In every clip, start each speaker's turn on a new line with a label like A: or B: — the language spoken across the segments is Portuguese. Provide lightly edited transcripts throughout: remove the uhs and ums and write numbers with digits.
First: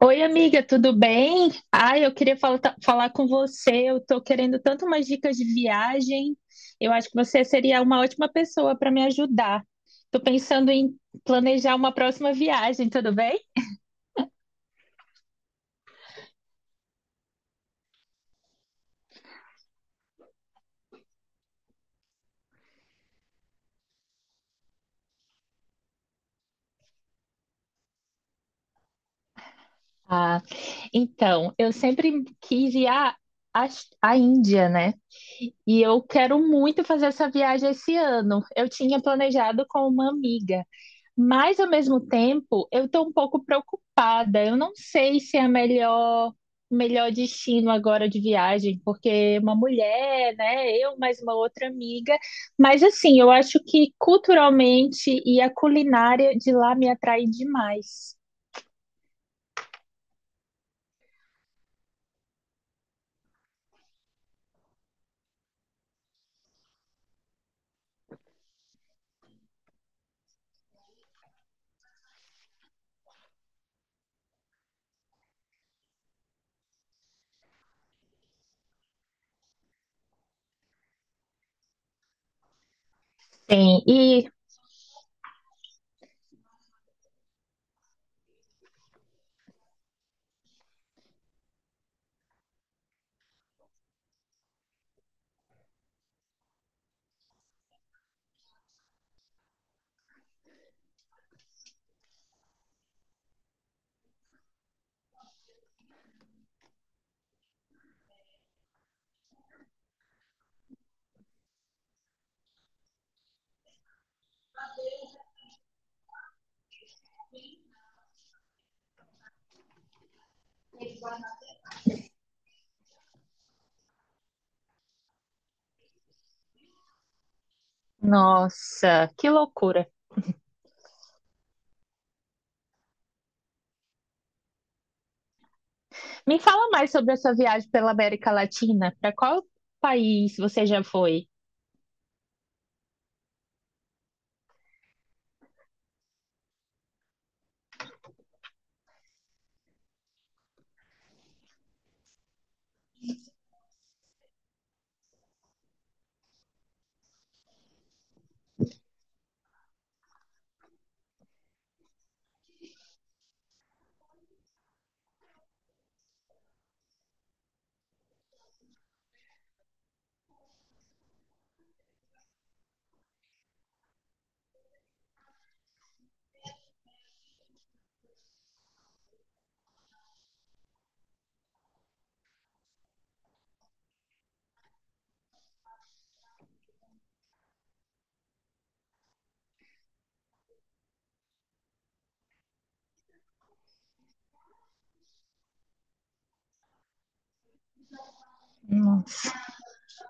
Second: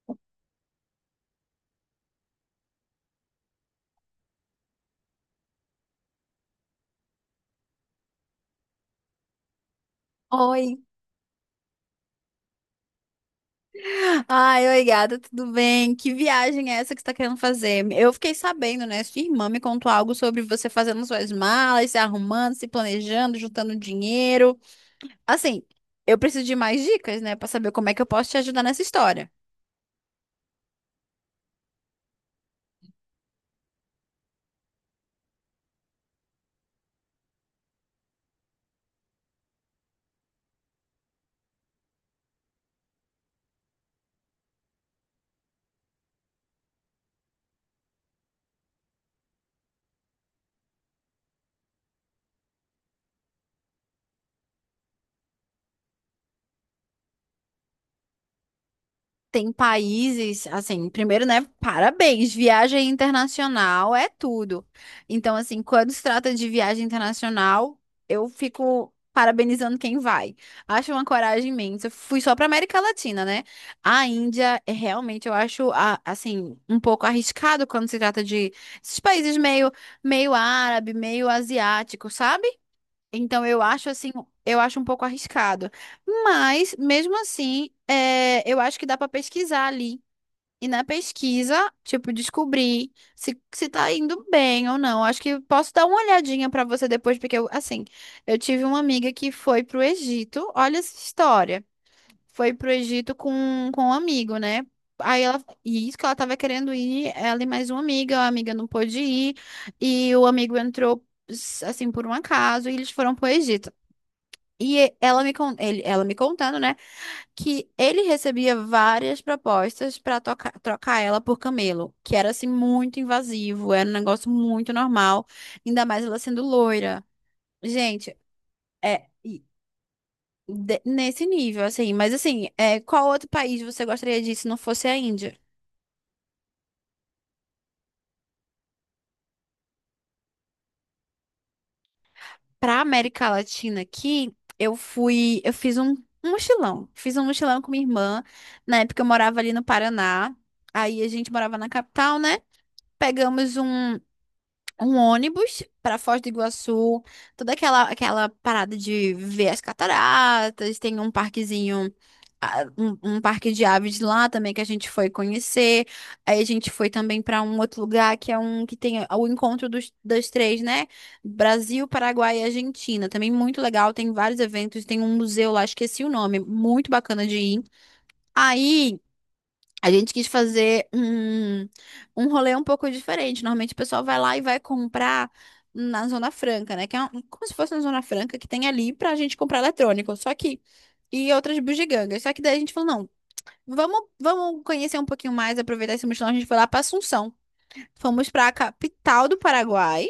A: Oi, amiga, tudo bem? Ai, eu queria falar com você. Eu tô querendo tanto umas dicas de viagem. Eu acho que você seria uma ótima pessoa para me ajudar. Tô pensando
B: Oi.
A: em planejar uma próxima viagem, tudo bem?
B: Ai, oi, gata, tudo bem? Que viagem é essa que você tá querendo fazer? Eu fiquei sabendo, né? Sua irmã me contou algo sobre você fazendo suas malas, se arrumando, se planejando, juntando dinheiro. Assim, eu preciso de mais dicas, né, pra saber como é que eu posso te ajudar nessa história.
A: Ah, então, eu sempre quis ir à, à Índia, né? E eu quero muito fazer essa viagem esse ano. Eu tinha planejado com uma amiga. Mas, ao mesmo tempo, eu estou um pouco preocupada. Eu não sei se é o melhor destino agora de viagem, porque uma mulher, né? Eu mais uma outra amiga. Mas, assim, eu acho que culturalmente e a culinária de lá me atrai demais.
B: Tem países, assim, primeiro, né? Parabéns, viagem internacional é tudo. Então, assim, quando se trata de viagem internacional, eu fico parabenizando quem vai. Acho uma coragem imensa. Eu fui só para América Latina, né? A Índia, é realmente, eu acho, assim, um pouco arriscado quando se trata de esses países meio, meio árabe, meio asiático, sabe? Então, eu
A: Sim,
B: acho assim,
A: e
B: eu acho um pouco arriscado. Mas, mesmo assim, é, eu acho que dá para pesquisar ali. E na pesquisa, tipo, descobrir se tá indo bem ou não. Acho que posso dar uma olhadinha para você depois, porque eu, assim, eu tive uma amiga que foi pro Egito. Olha essa história. Foi pro Egito com um amigo, né? Aí ela, e isso que ela tava querendo ir, ela e mais uma amiga, a amiga não pôde ir, e o amigo entrou, assim, por um acaso, e eles foram pro Egito. Ela me contando, né, que ele recebia várias propostas para trocar ela por Camelo, que era assim muito invasivo, era um negócio muito normal, ainda mais ela sendo loira. Gente, é
A: nossa, que
B: e
A: loucura.
B: nesse nível, assim. Mas assim, é, qual outro país você gostaria de ir se não fosse a Índia?
A: Me fala mais sobre a sua viagem pela América Latina. Para qual país você já foi?
B: Para América Latina aqui, eu fui, eu fiz um mochilão, fiz um mochilão com minha irmã. Na época eu morava ali no Paraná, aí a gente morava na capital, né? Pegamos um ônibus para Foz do Iguaçu, toda aquela parada de ver as cataratas, tem um parquezinho, ah, um parque de aves lá também que a gente foi conhecer. Aí a gente foi também para um outro lugar que é um que tem o encontro dos, das três, né? Brasil, Paraguai e Argentina. Também muito legal, tem vários eventos, tem um museu lá, esqueci o nome, muito bacana de ir. Aí a gente quis fazer um rolê um pouco diferente. Normalmente o pessoal vai lá e vai comprar na Zona Franca, né? Que é como se fosse na Zona Franca que tem ali pra gente comprar eletrônico. Só que e outras bugigangas. Só que daí a gente falou, não, vamos conhecer um pouquinho mais, aproveitar esse mochilão. A gente foi lá pra Assunção. Fomos pra capital
A: Nossa,
B: do Paraguai.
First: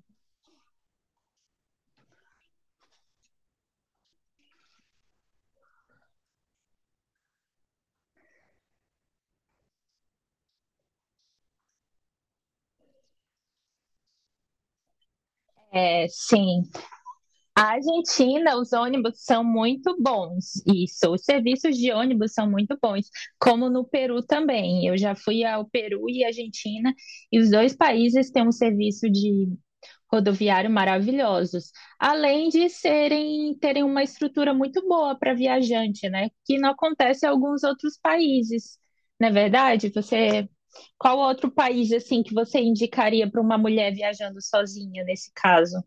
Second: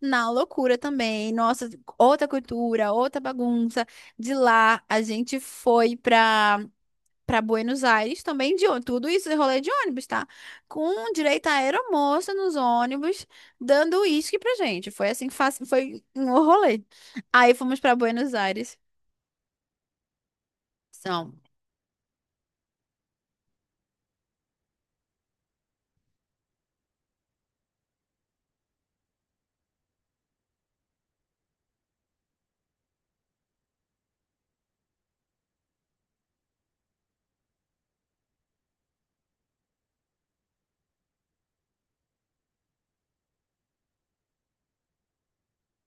B: Na loucura também. Nossa, outra cultura, outra bagunça. De lá a gente foi pra para Buenos Aires também de ônibus. Tudo isso é rolê de ônibus, tá? Com direito a aeromoça nos ônibus, dando uísque pra gente. Foi assim, fácil, foi
A: é,
B: um
A: sim.
B: rolê. Aí
A: A
B: fomos para Buenos
A: Argentina, os
B: Aires.
A: ônibus são muito bons, isso. Os
B: São.
A: serviços de ônibus são muito bons, como no Peru também. Eu já fui ao Peru e Argentina, e os dois países têm um serviço de rodoviário maravilhosos, além de serem terem uma estrutura muito boa para viajante, né? Que não acontece em alguns outros países. Não é verdade? Você, qual outro país assim que você indicaria para uma mulher viajando sozinha nesse caso?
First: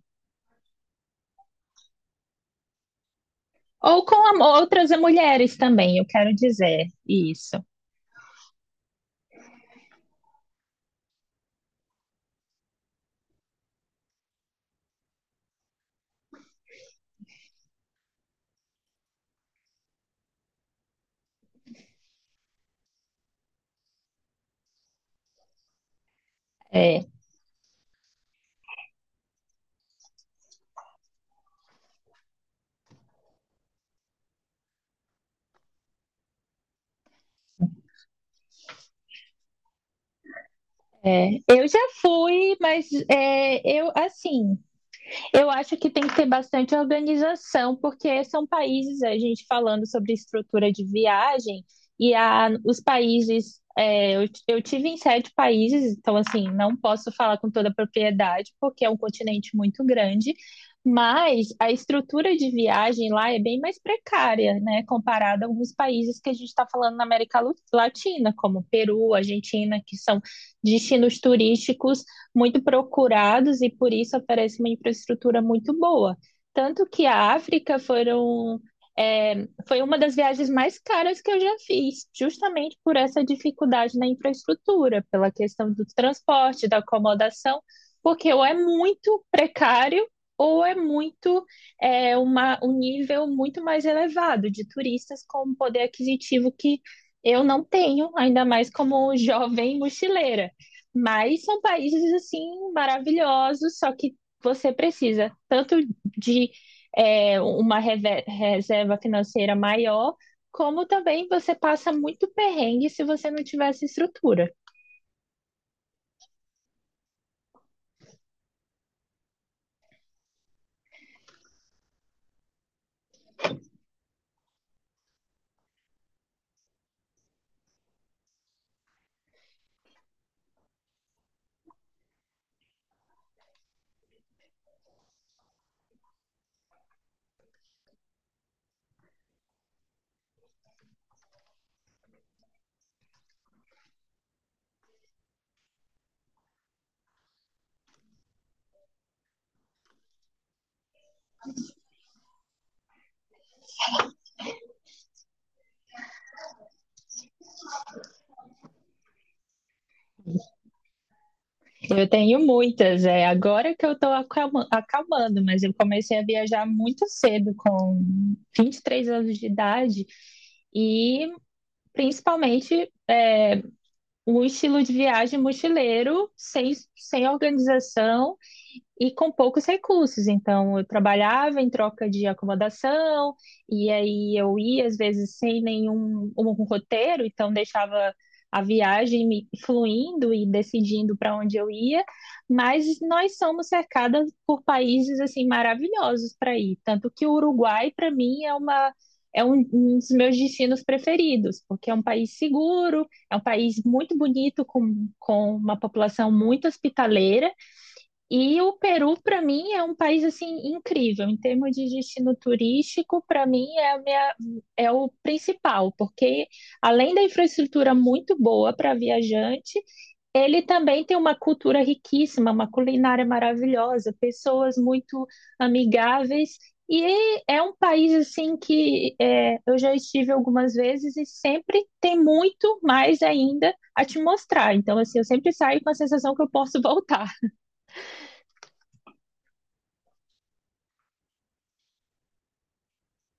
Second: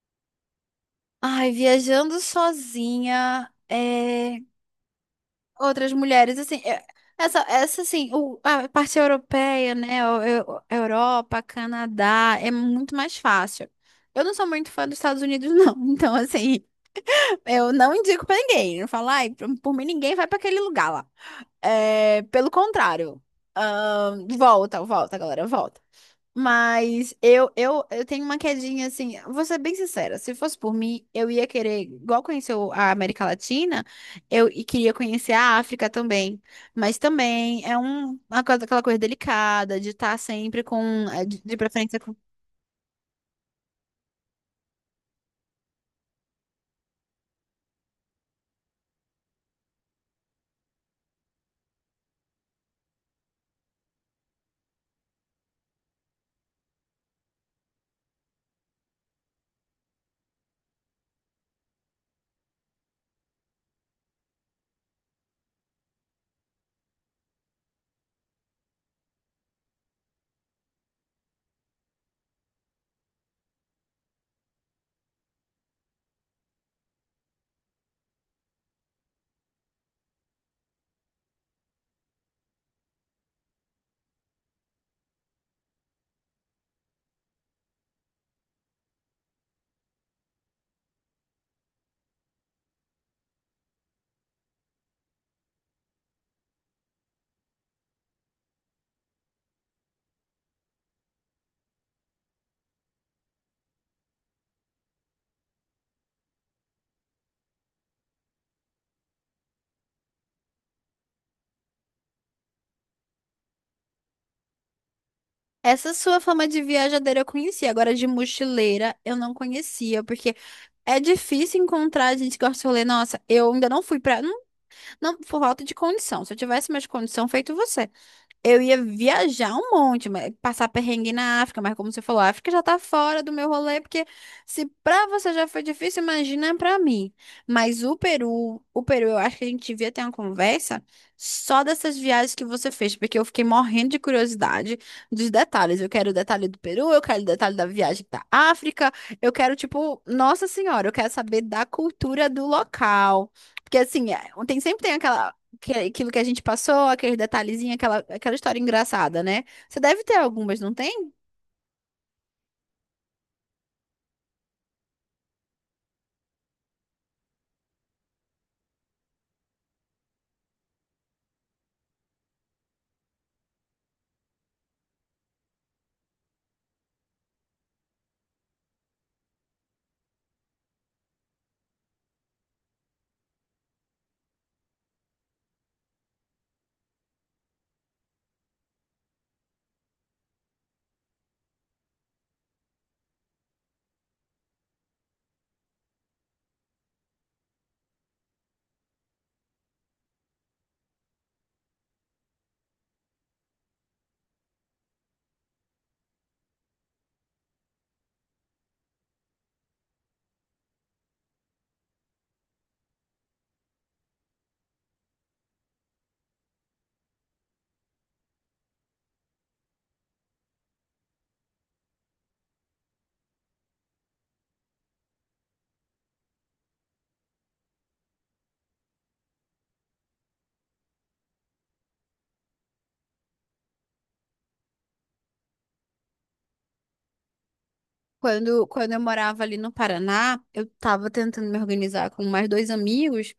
B: Ai, viajando sozinha,
A: Ou com
B: é,
A: outras mulheres
B: outras
A: também, eu quero
B: mulheres, assim, é,
A: dizer
B: essa,
A: isso.
B: essa, assim, a parte europeia, né, Europa, Canadá, é muito mais fácil. Eu não sou muito fã dos Estados Unidos, não, então, assim, eu não indico pra ninguém. Eu não falo, ai, por mim ninguém vai pra aquele lugar lá. É, pelo contrário. Volta, volta, galera, volta.
A: É,
B: Mas eu tenho uma quedinha assim, vou ser bem sincera, se fosse por mim, eu ia querer, igual conheceu a América Latina, eu queria conhecer a África também. Mas também é um, uma coisa, aquela coisa delicada de estar sempre com,
A: é.
B: de
A: Eu já
B: preferência com.
A: fui, mas é, eu assim, eu acho que tem que ter bastante organização, porque são países, a gente falando sobre estrutura de viagem, e os países. É, eu tive em sete países, então, assim, não posso falar com toda a propriedade, porque é um continente muito grande, mas a estrutura de viagem lá é bem mais precária, né, comparada a alguns países que a gente está falando na América Latina, como Peru, Argentina, que são destinos turísticos muito procurados e por isso oferece uma infraestrutura muito boa. Tanto que a África foram, é, foi uma das viagens mais caras que eu já fiz, justamente por essa dificuldade na infraestrutura, pela questão do transporte, da acomodação, porque ou é muito precário ou é muito é, uma, um nível muito mais elevado de turistas com um poder aquisitivo que eu não tenho, ainda mais como jovem mochileira. Mas são países assim maravilhosos, só que você precisa tanto de é, uma reserva financeira maior, como também você passa muito perrengue se você não tiver essa estrutura.
B: Essa sua fama de viajadeira eu conhecia, agora de mochileira eu não conhecia, porque é difícil encontrar gente que gosta de rolê. Nossa, eu ainda não fui pra. Não, não, Por falta de condição. Se eu tivesse mais condição, feito você. Eu ia viajar um monte, mas passar perrengue na África, mas como você falou, a África já tá fora do meu rolê, porque se pra você já foi difícil, imagina pra mim. Mas o Peru, eu acho que a gente devia ter uma conversa só dessas viagens que você fez, porque eu fiquei morrendo de curiosidade dos detalhes. Eu quero o detalhe do Peru, eu quero o detalhe da viagem da África, eu quero, tipo, Nossa Senhora, eu quero saber da cultura do local. Porque assim, é, tem sempre tem aquela aquilo que a gente passou, aqueles detalhezinhos, aquela história engraçada, né? Você deve ter algumas, não tem?
A: Eu tenho muitas, é agora que eu estou acalmando, mas eu comecei a viajar muito cedo, com 23 anos de idade, e principalmente é, um estilo de viagem mochileiro, sem organização e com poucos recursos. Então, eu trabalhava em troca de acomodação, e aí eu ia, às vezes, sem nenhum um roteiro, então deixava a viagem me fluindo e decidindo para onde eu ia, mas nós somos cercadas por países assim maravilhosos para ir, tanto que o Uruguai para mim é uma é um, um dos meus destinos preferidos, porque é um país seguro, é um país muito bonito, com uma população muito hospitaleira, e o Peru, para mim, é um país assim incrível em termos de destino turístico. Para mim, é o principal, porque além da infraestrutura muito boa para viajante, ele também tem uma cultura riquíssima, uma culinária maravilhosa, pessoas muito amigáveis. E é um país assim que é, eu já estive algumas vezes e sempre tem muito mais ainda a te mostrar. Então, assim, eu sempre saio com a sensação que eu posso voltar.
B: Quando eu morava ali no Paraná, eu tava tentando me organizar com mais dois amigos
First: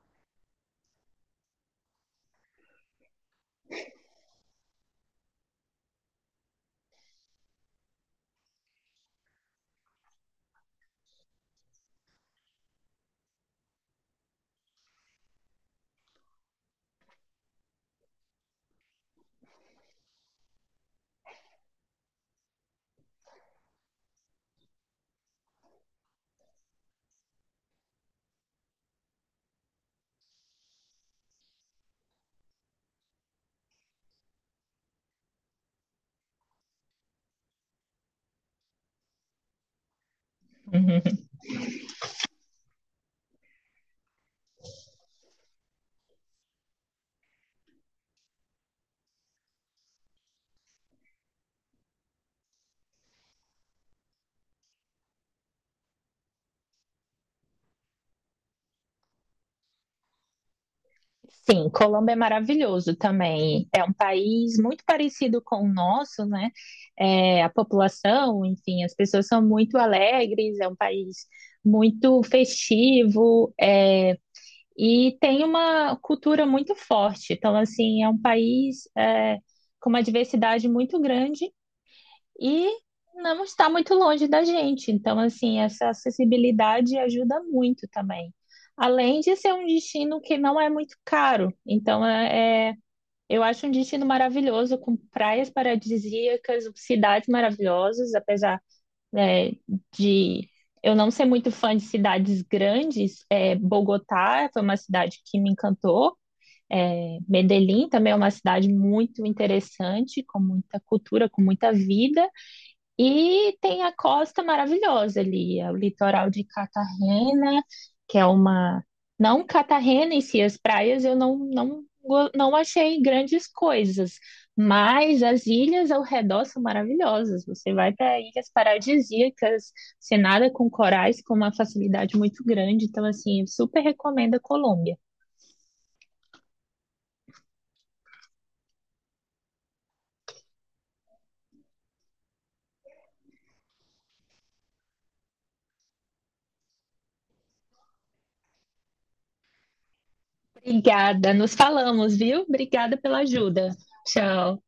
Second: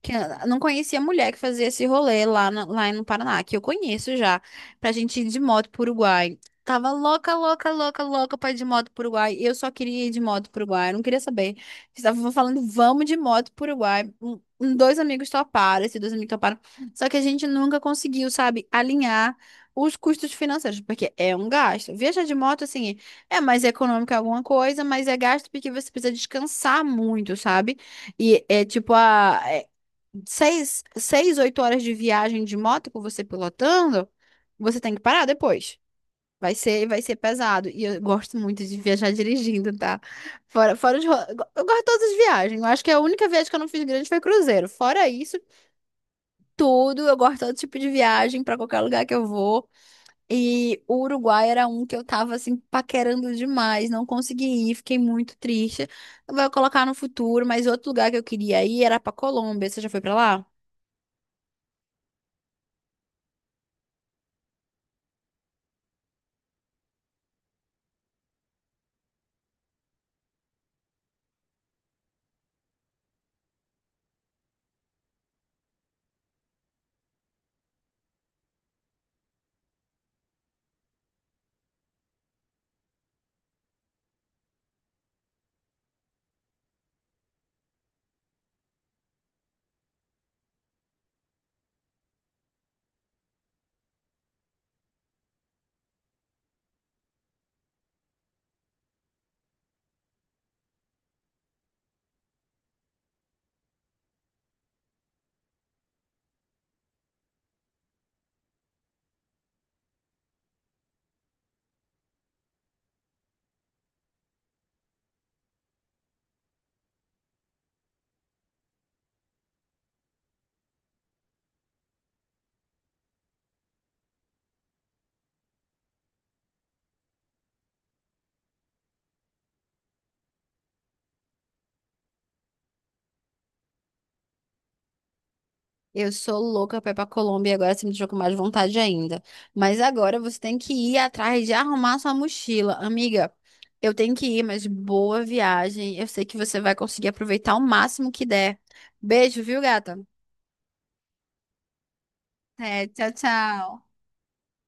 B: que ah, não conhecia a mulher que fazia esse rolê lá, lá no Paraná, que eu conheço já, pra gente ir de moto pro Uruguai. Tava louca pra ir de moto pro Uruguai. Eu só queria ir de moto pro Uruguai, eu não queria saber. Estavam falando, vamos de moto pro Uruguai. Dois amigos toparam, esses dois amigos toparam. Só que a gente nunca conseguiu, sabe, alinhar os custos financeiros, porque é um gasto. Viajar de moto, assim. É mais econômico em alguma coisa, mas é gasto porque você precisa descansar muito, sabe? E é tipo oito horas de viagem de moto com você pilotando, você tem que parar depois. Vai ser pesado. E eu gosto muito de viajar dirigindo, tá? Fora, fora de, ro- Eu go- Eu gosto de todas as viagens. Eu acho que a única viagem que eu não fiz grande foi cruzeiro. Fora isso, tudo, eu gosto de todo tipo de viagem pra qualquer lugar que eu vou. E o Uruguai era um que eu tava assim paquerando demais, não consegui ir, fiquei muito triste. Vou colocar no futuro, mas outro lugar que eu queria ir era pra Colômbia. Você já foi pra lá?
A: Sim, Colômbia é maravilhoso também. É um país muito parecido com o nosso, né? É, a população, enfim, as pessoas são muito alegres, é um país muito festivo, é, e tem uma cultura muito forte. Então, assim, é um país é, com uma diversidade muito grande e não está muito longe da gente. Então, assim, essa acessibilidade ajuda muito também. Além de ser um destino que não é muito caro. Então, é, é eu acho um destino maravilhoso, com praias paradisíacas, cidades maravilhosas, apesar, né, de eu não ser muito fã de cidades grandes. É, Bogotá foi uma cidade que me encantou. É, Medellín também é uma cidade muito interessante, com muita cultura, com muita vida. E tem a costa maravilhosa ali, é o litoral de Cartagena, que é uma. Não Cartagena em si, as praias eu não, não, não achei grandes coisas, mas as ilhas ao redor são maravilhosas. Você vai para ilhas paradisíacas, você nada com corais com uma facilidade muito grande. Então, assim, eu super recomendo a Colômbia.
B: Eu sou louca pra ir pra Colômbia e agora você me deixou com mais vontade ainda. Mas agora você tem que ir atrás de arrumar sua mochila. Amiga, eu tenho que ir, mas boa viagem. Eu sei que você vai conseguir aproveitar o máximo que der. Beijo, viu, gata?
A: Obrigada, nos falamos, viu?
B: É,
A: Obrigada
B: tchau,
A: pela ajuda.
B: tchau.
A: Tchau.